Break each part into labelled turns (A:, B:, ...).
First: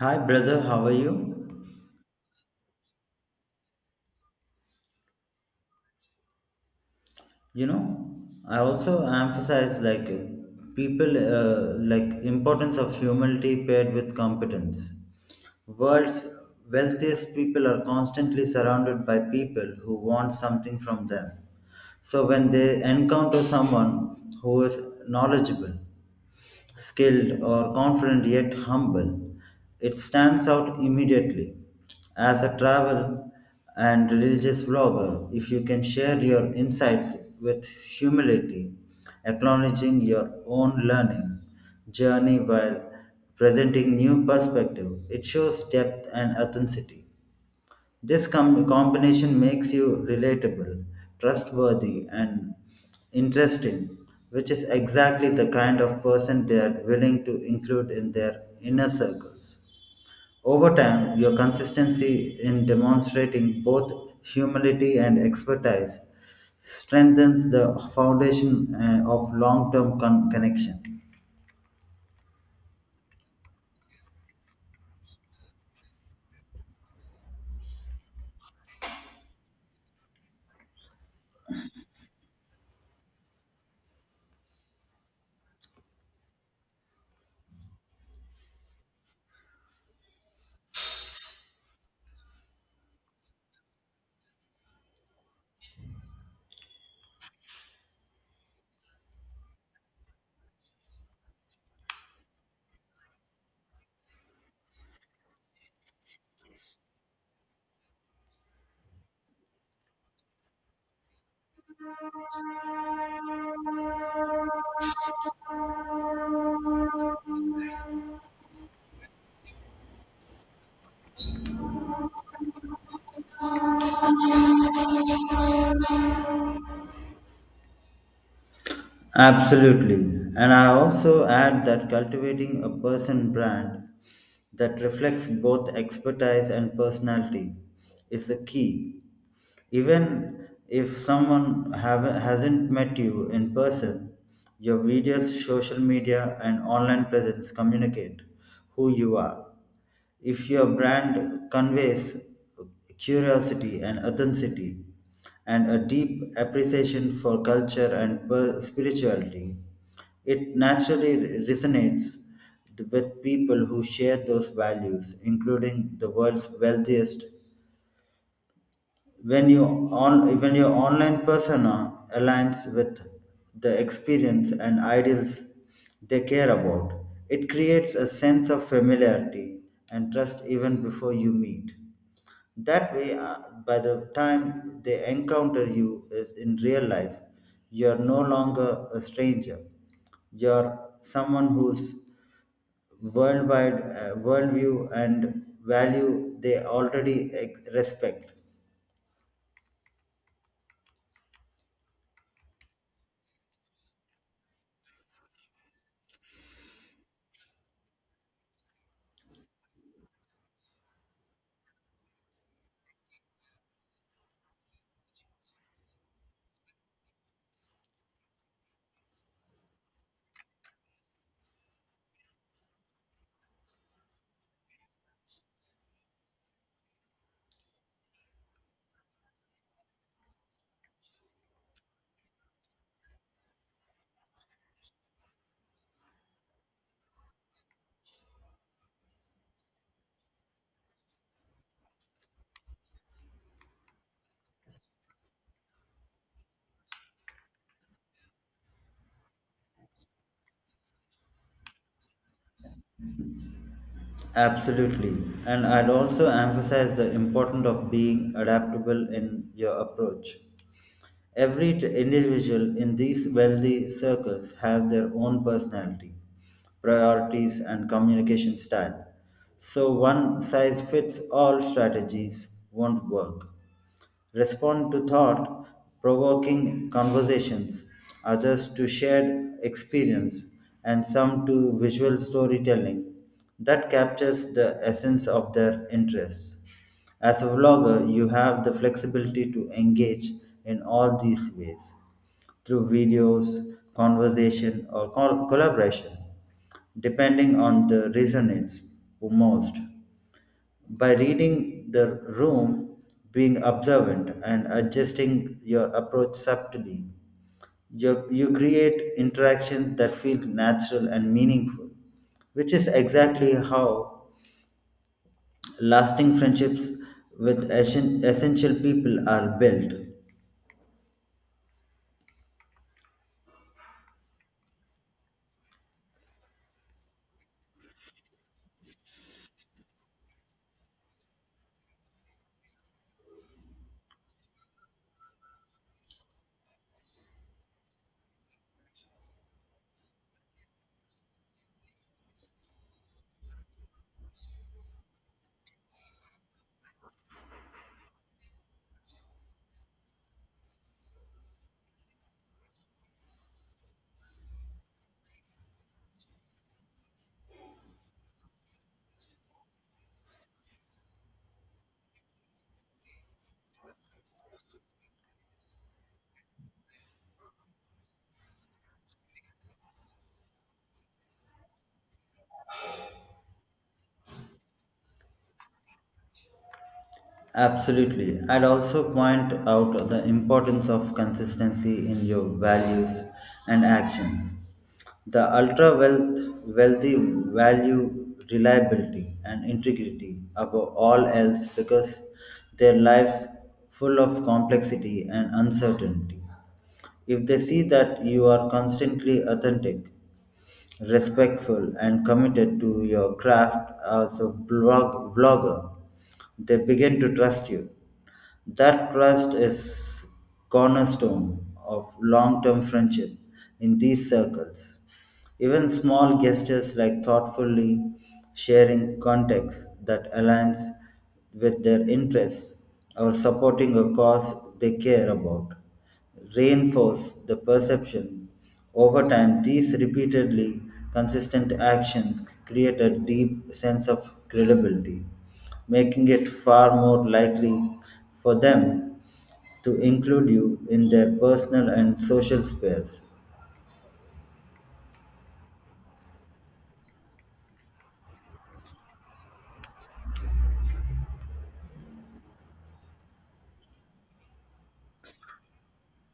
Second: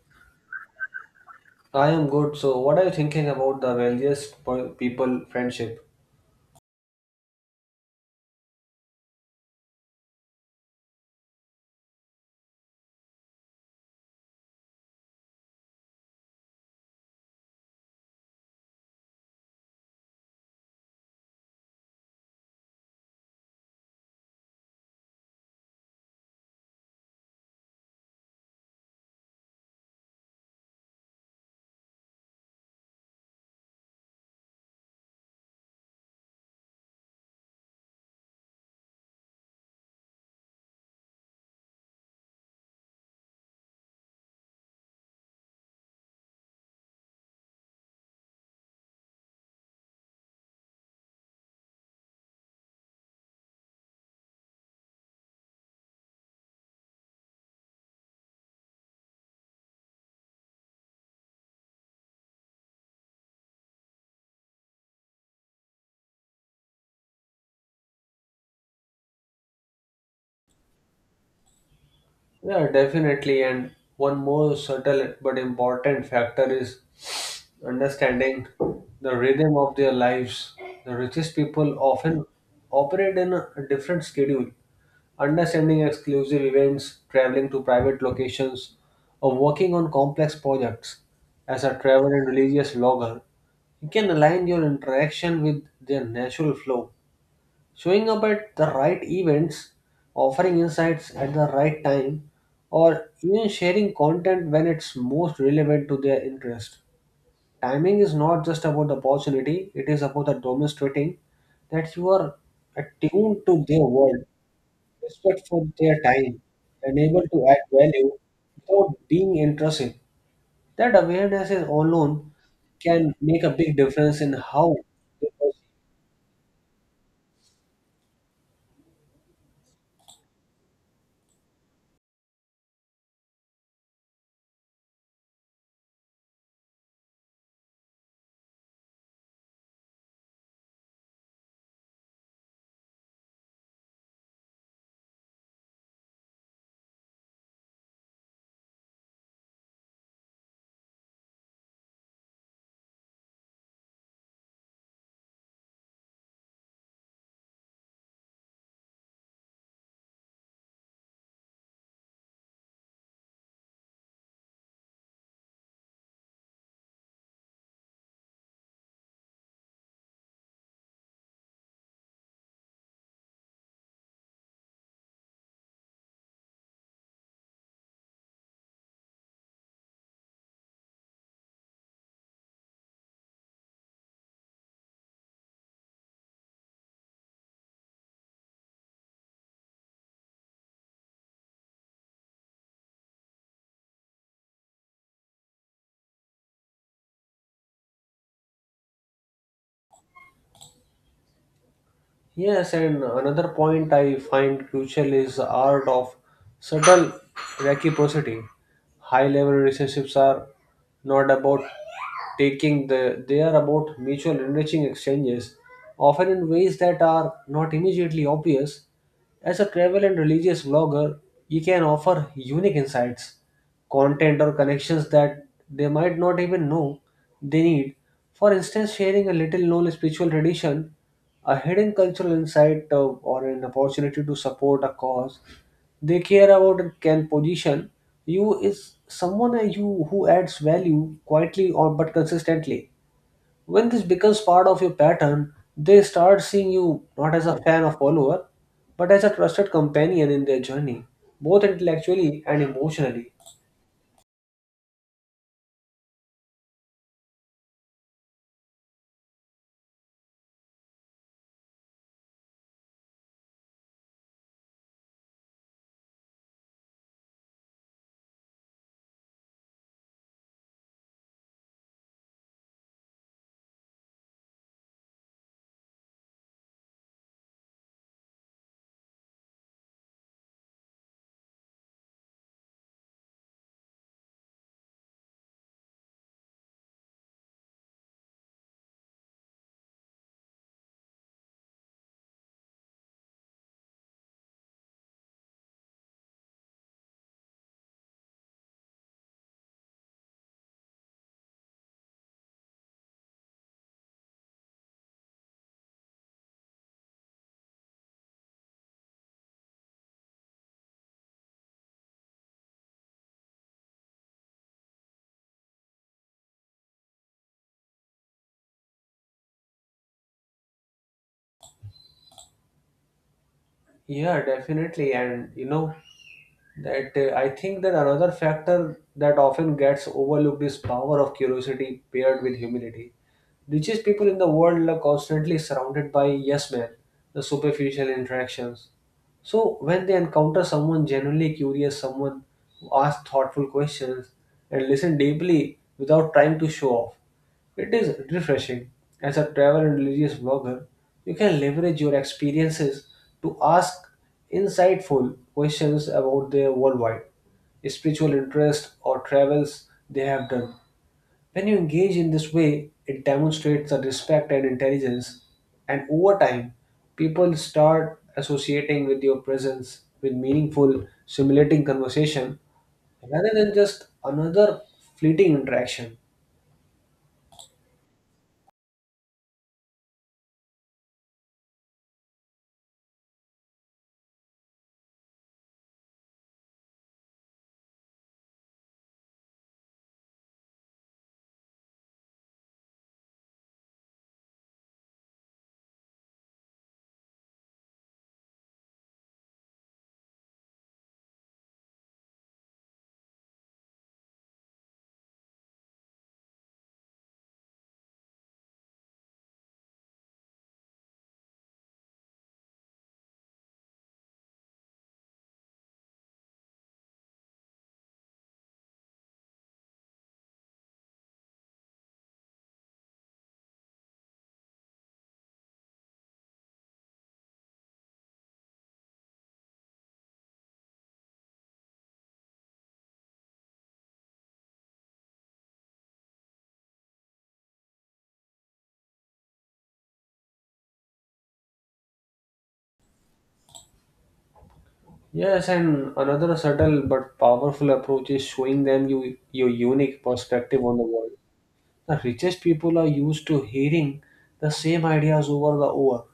A: Hi, brother, how are you?
B: I am good. So, what are you thinking about the wealthiest people friendship?
A: You know, I also emphasize like people like importance of humility paired with competence. World's wealthiest people are constantly surrounded by people who want something from them. So when they encounter someone who is knowledgeable, skilled or confident yet humble, it stands out immediately. As a travel and religious vlogger, if you can share your insights with humility, acknowledging your own learning journey while presenting new perspective, it shows depth and authenticity. This combination makes you relatable, trustworthy, and interesting, which is exactly the kind of person they are willing to include in their inner circles. Over time, your consistency in demonstrating both humility and expertise strengthens the foundation of long term connection.
B: Yeah, definitely. And one more subtle but important factor is understanding the rhythm of their lives. The richest people often operate in a different schedule. Understanding exclusive events, traveling to private locations, or working on complex projects as a travel and religious vlogger, you can align your interaction with their natural flow. Showing up at the right events, offering insights at the right time, or even sharing content when it's most relevant to their interest. Timing is not just about the opportunity, it is about the demonstrating that you are attuned to their world, respectful of their time, and able to add value without being intrusive. That awareness is alone can make a big difference in how the…
A: Absolutely. And I also add that cultivating a person brand that reflects both expertise and personality is the key. Even if someone hasn't met you in person, your videos, social media, and online presence communicate who you are. If your brand conveys curiosity and authenticity and a deep appreciation for culture and spirituality, it naturally resonates with people who share those values, including the world's wealthiest when you on when your online persona aligns with the experience and ideals they care about, it creates a sense of familiarity and trust even before you meet. That way, by the time they encounter you is in real life, you are no longer a stranger. You're someone whose worldwide worldview and value they already respect.
B: Yes, and another point I find crucial is the art of subtle reciprocity. High level relationships are not about taking, the they are about mutual enriching exchanges, often in ways that are not immediately obvious. As a travel and religious blogger, you can offer unique insights, content or connections that they might not even know they need. For instance, sharing a little known spiritual tradition, a hidden cultural insight, or an opportunity to support a cause they care about, and can position you is someone, you who adds value quietly or but consistently. When this becomes part of your pattern, they start seeing you not as a fan or follower, but as a trusted companion in their journey, both intellectually and emotionally.
A: Absolutely. And I'd also emphasize the importance of being adaptable in your approach. Every individual in these wealthy circles have their own personality, priorities and communication style. So one size fits all strategies won't work. Respond to thought provoking conversations, others to shared experience, and some to visual storytelling that captures the essence of their interests. As a vlogger, you have the flexibility to engage in all these ways through videos, conversation, or collaboration, depending on the resonance most. By reading the room, being observant, and adjusting your approach subtly, you create interactions that feel natural and meaningful, which is exactly how lasting friendships with essential people are built.
B: Yeah, definitely. And you know that, I think that another factor that often gets overlooked is power of curiosity paired with humility. Richest people in the world are constantly surrounded by yes men, the superficial interactions. So when they encounter someone genuinely curious, someone who asks thoughtful questions and listen deeply without trying to show off, it is refreshing. As a travel and religious blogger, you can leverage your experiences to ask insightful questions about their worldwide, spiritual interest, or travels they have done. When you engage in this way, it demonstrates a respect and intelligence, and over time, people start associating with your presence with meaningful, stimulating conversation rather than just another fleeting interaction.
A: Absolutely. I'd also point out the importance of consistency in your values and actions. The wealthy value reliability and integrity above all else because their lives full of complexity and uncertainty. If they see that you are constantly authentic, respectful, and committed to your craft as a blog, vlogger, they begin to trust you. That trust is cornerstone of long-term friendship in these circles. Even small gestures like thoughtfully sharing context that aligns with their interests or supporting a cause they care about reinforce the perception. Over time, these repeatedly consistent actions create a deep sense of credibility, making it far more likely for them to include you in their personal and social spheres.
B: Yes, and another subtle but powerful approach is showing them you, your unique perspective on the world. The richest people are used to hearing the same ideas over the over.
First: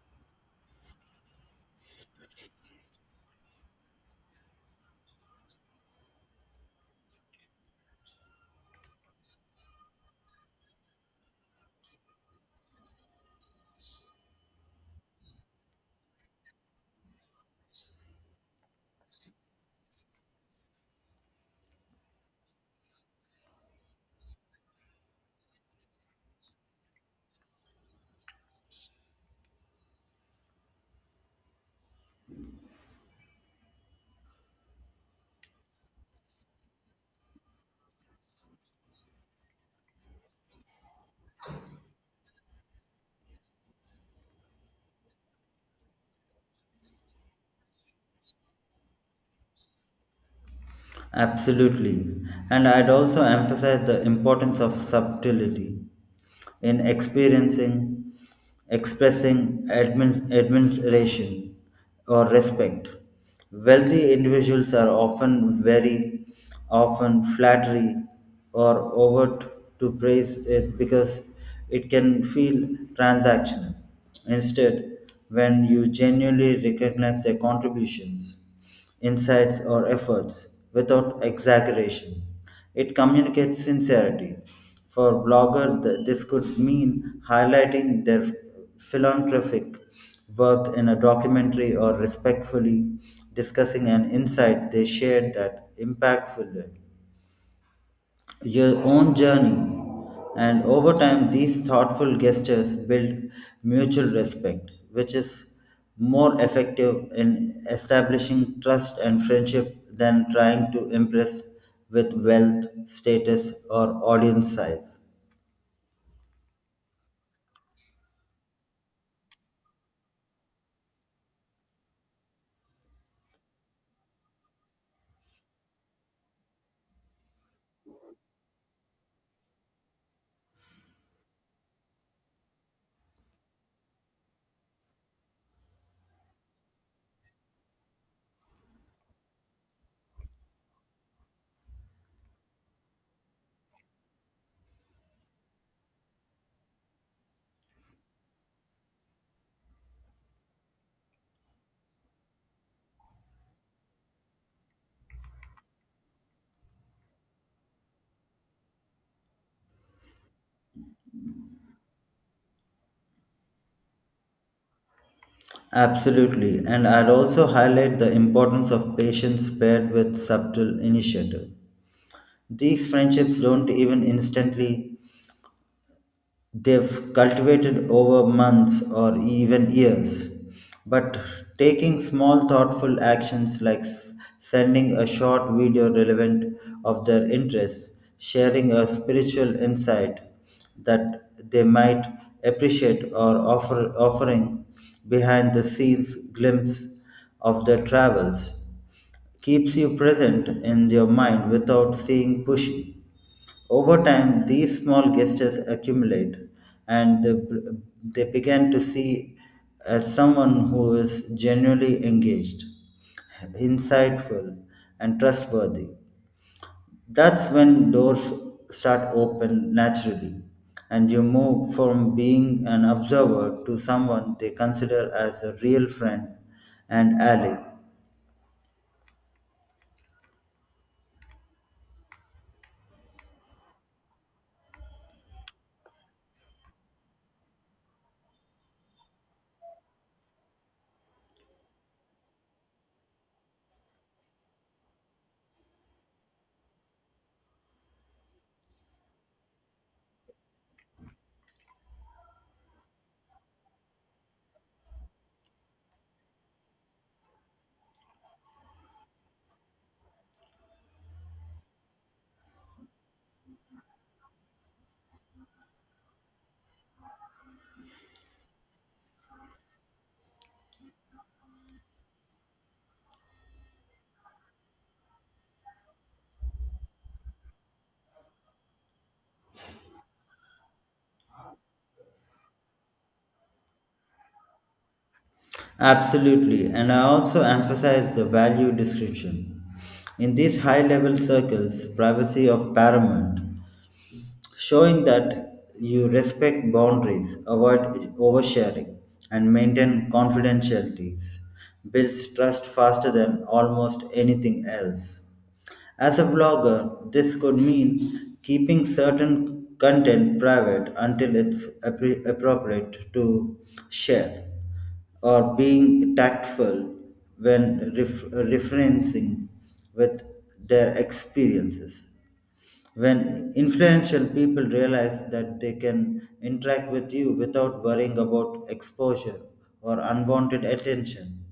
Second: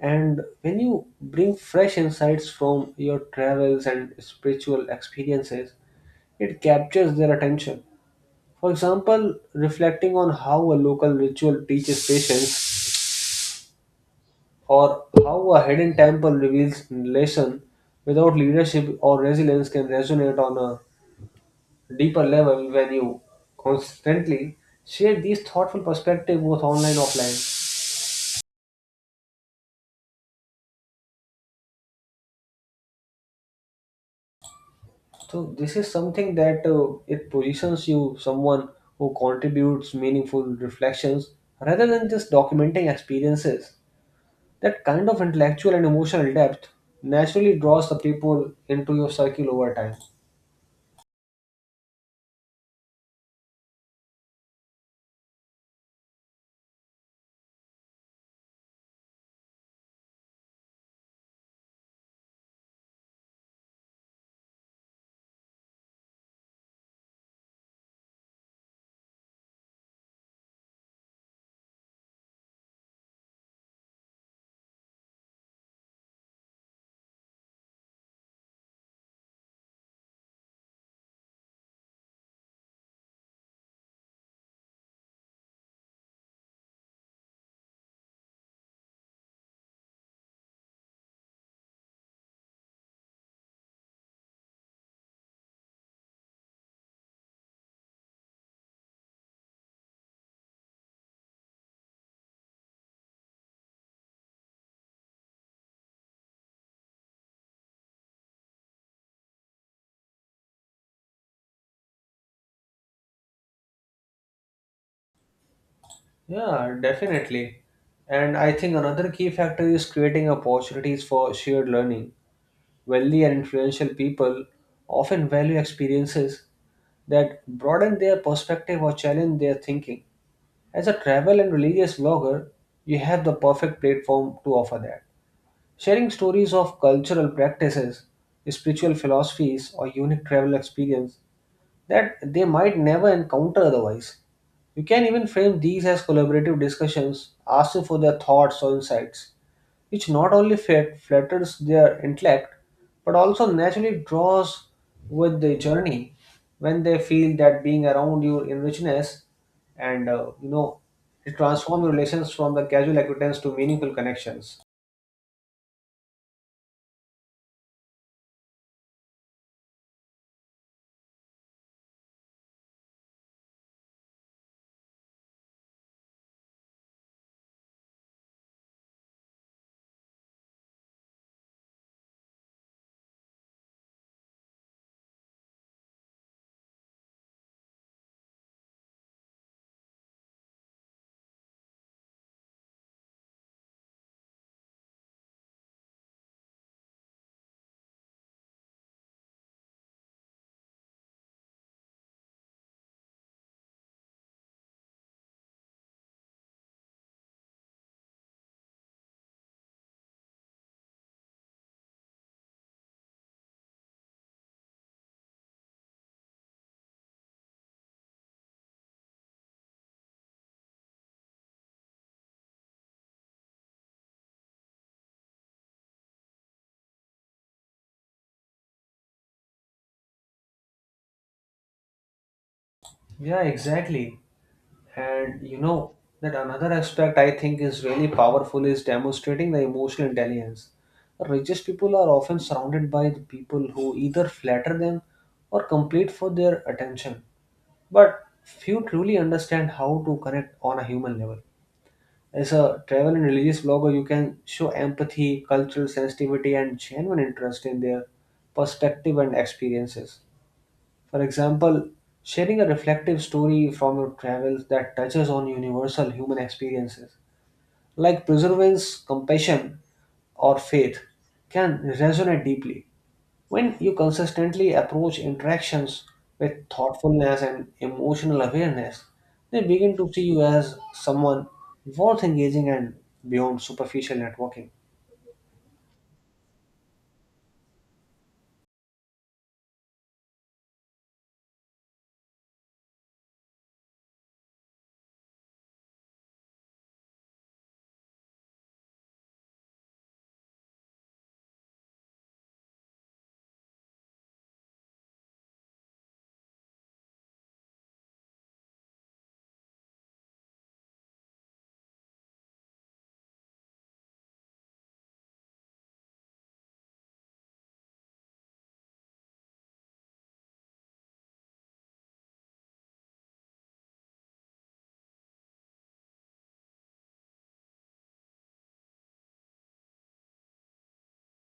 B: And when you bring fresh insights from your travels and spiritual experiences, it captures their attention. For example, reflecting on how a local ritual teaches patience, or how a hidden temple reveals lesson without leadership or resilience, can resonate on a deeper level. When you constantly share these thoughtful perspective both online offline, so this is something that, it positions you someone who contributes meaningful reflections rather than just documenting experiences. That kind of intellectual and emotional depth naturally draws the people into your circle over time.
A: Absolutely. And I'd also emphasize the importance of subtlety in experiencing, expressing administration or respect. Wealthy individuals are often very often flattery or overt to praise it because it can feel transactional. Instead, when you genuinely recognize their contributions, insights, or efforts without exaggeration, it communicates sincerity. For bloggers, this could mean highlighting their philanthropic work in a documentary or respectfully discussing an insight they shared that impactful your own journey. And over time, these thoughtful gestures build mutual respect, which is more effective in establishing trust and friendship than trying to impress with wealth, status, or audience size.
B: Yeah, definitely. And I think another key factor is creating opportunities for shared learning. Wealthy and influential people often value experiences that broaden their perspective or challenge their thinking. As a travel and religious blogger, you have the perfect platform to offer that. Sharing stories of cultural practices, spiritual philosophies, or unique travel experience that they might never encounter otherwise. You can even frame these as collaborative discussions, asking for their thoughts or insights, which not only flatters their intellect but also naturally draws with the journey. When they feel that being around you in richness and, you know, it transforms relations from the casual acquaintance to meaningful connections.
A: Absolutely, and I'd also highlight the importance of patience paired with subtle initiative. These friendships don't even instantly, they've cultivated over months or even years. But taking small, thoughtful actions like sending a short video relevant of their interests, sharing a spiritual insight that they might appreciate, or offering behind the scenes glimpse of their travels keeps you present in your mind without seeing pushy. Over time, these small gestures accumulate and they begin to see as someone who is genuinely engaged, insightful, and trustworthy. That's when doors start open naturally and you move from being an observer to someone they consider as a real friend and ally.
B: Yeah, exactly. And you know that another aspect I think is really powerful is demonstrating the emotional intelligence. The richest people are often surrounded by the people who either flatter them or compete for their attention, but few truly understand how to connect on a human level. As a travel and religious blogger, you can show empathy, cultural sensitivity, and genuine interest in their perspective and experiences. For example, sharing a reflective story from your travels that touches on universal human experiences, like perseverance, compassion, or faith, can resonate deeply. When you consistently approach interactions with thoughtfulness and emotional awareness, they begin to see you as someone worth engaging and beyond superficial networking.
A: Absolutely, and I also emphasize the value description. In these high level circles, privacy of paramount, showing that you respect boundaries, avoid oversharing, and maintain confidentialities builds trust faster than almost anything else. As a vlogger, this could mean keeping certain content private until it's appropriate to share, or being tactful when referencing with their experiences. When influential people realize that they can interact with you without worrying about exposure or unwanted attention,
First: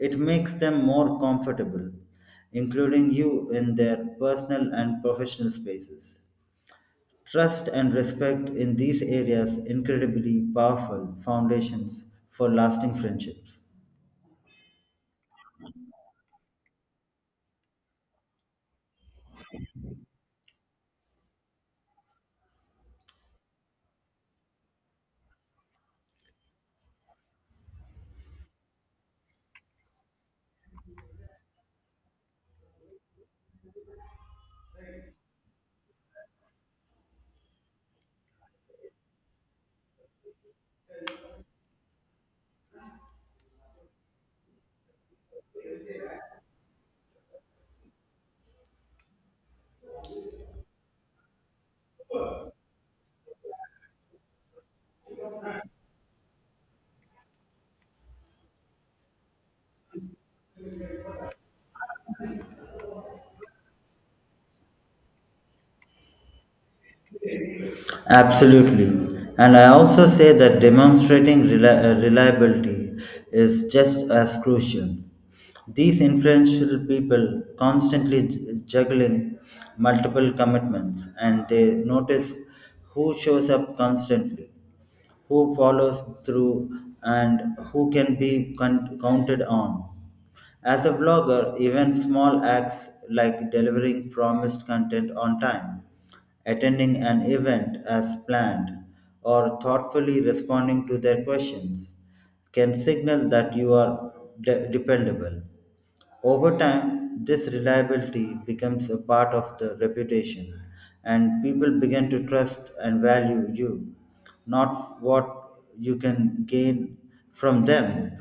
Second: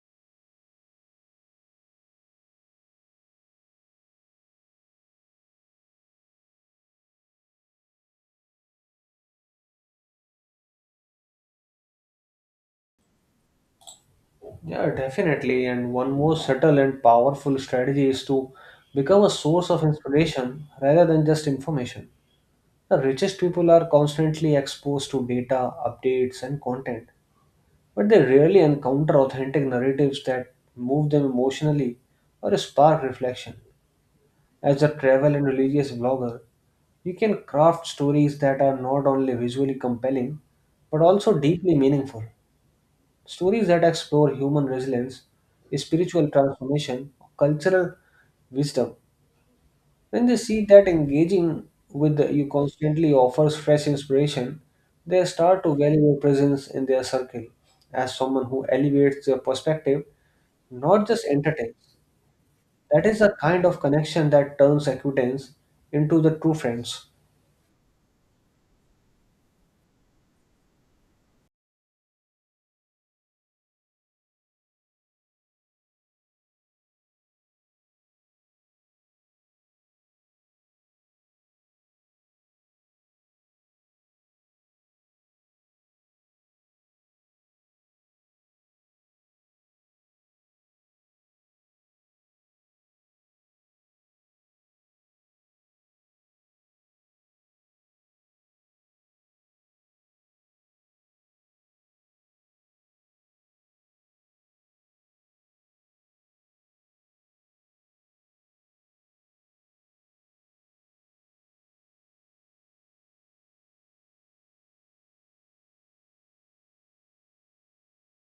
A: it makes them more comfortable, including you in their personal and professional spaces. Trust and respect in these areas incredibly powerful foundations for lasting friendships.
B: Yeah, definitely. And one more subtle and powerful strategy is to become a source of inspiration rather than just information. The richest people are constantly exposed to data, updates, and content, but they rarely encounter authentic narratives that move them emotionally or spark reflection. As a travel and religious blogger, you can craft stories that are not only visually compelling but also deeply meaningful. Stories that explore human resilience, spiritual transformation, cultural wisdom. When they see that engaging with you constantly offers fresh inspiration, they start to value your presence in their circle as someone who elevates their perspective, not just entertains. That is the kind of connection that turns acquaintance into the true friends.
A: Absolutely. And I also say that demonstrating reliability is just as crucial. These influential people constantly juggling multiple commitments and they notice who shows up constantly, who follows through, and who can be counted on. As a vlogger, even small acts like delivering promised content on time, attending an event as planned, or thoughtfully responding to their questions can signal that you are dependable. Over time, this reliability becomes a part of the reputation, and people begin to trust and value you, not what you can gain from them,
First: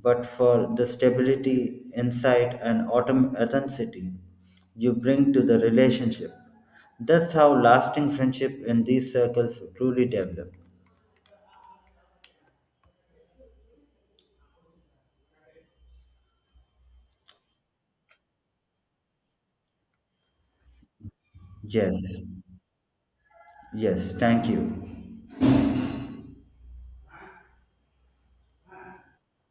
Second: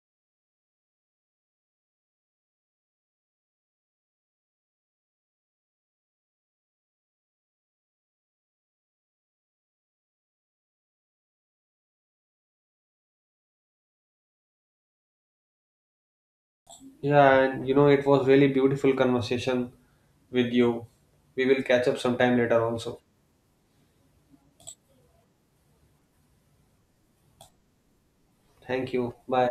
A: but for the stability, insight, and authenticity you bring to the relationship. That's how lasting friendship in these circles truly develop.
B: Yeah, and you know, it was really beautiful conversation with you. We will catch up
A: Yes,
B: sometime later also.
A: yes, thank you.
B: Thank you. Bye.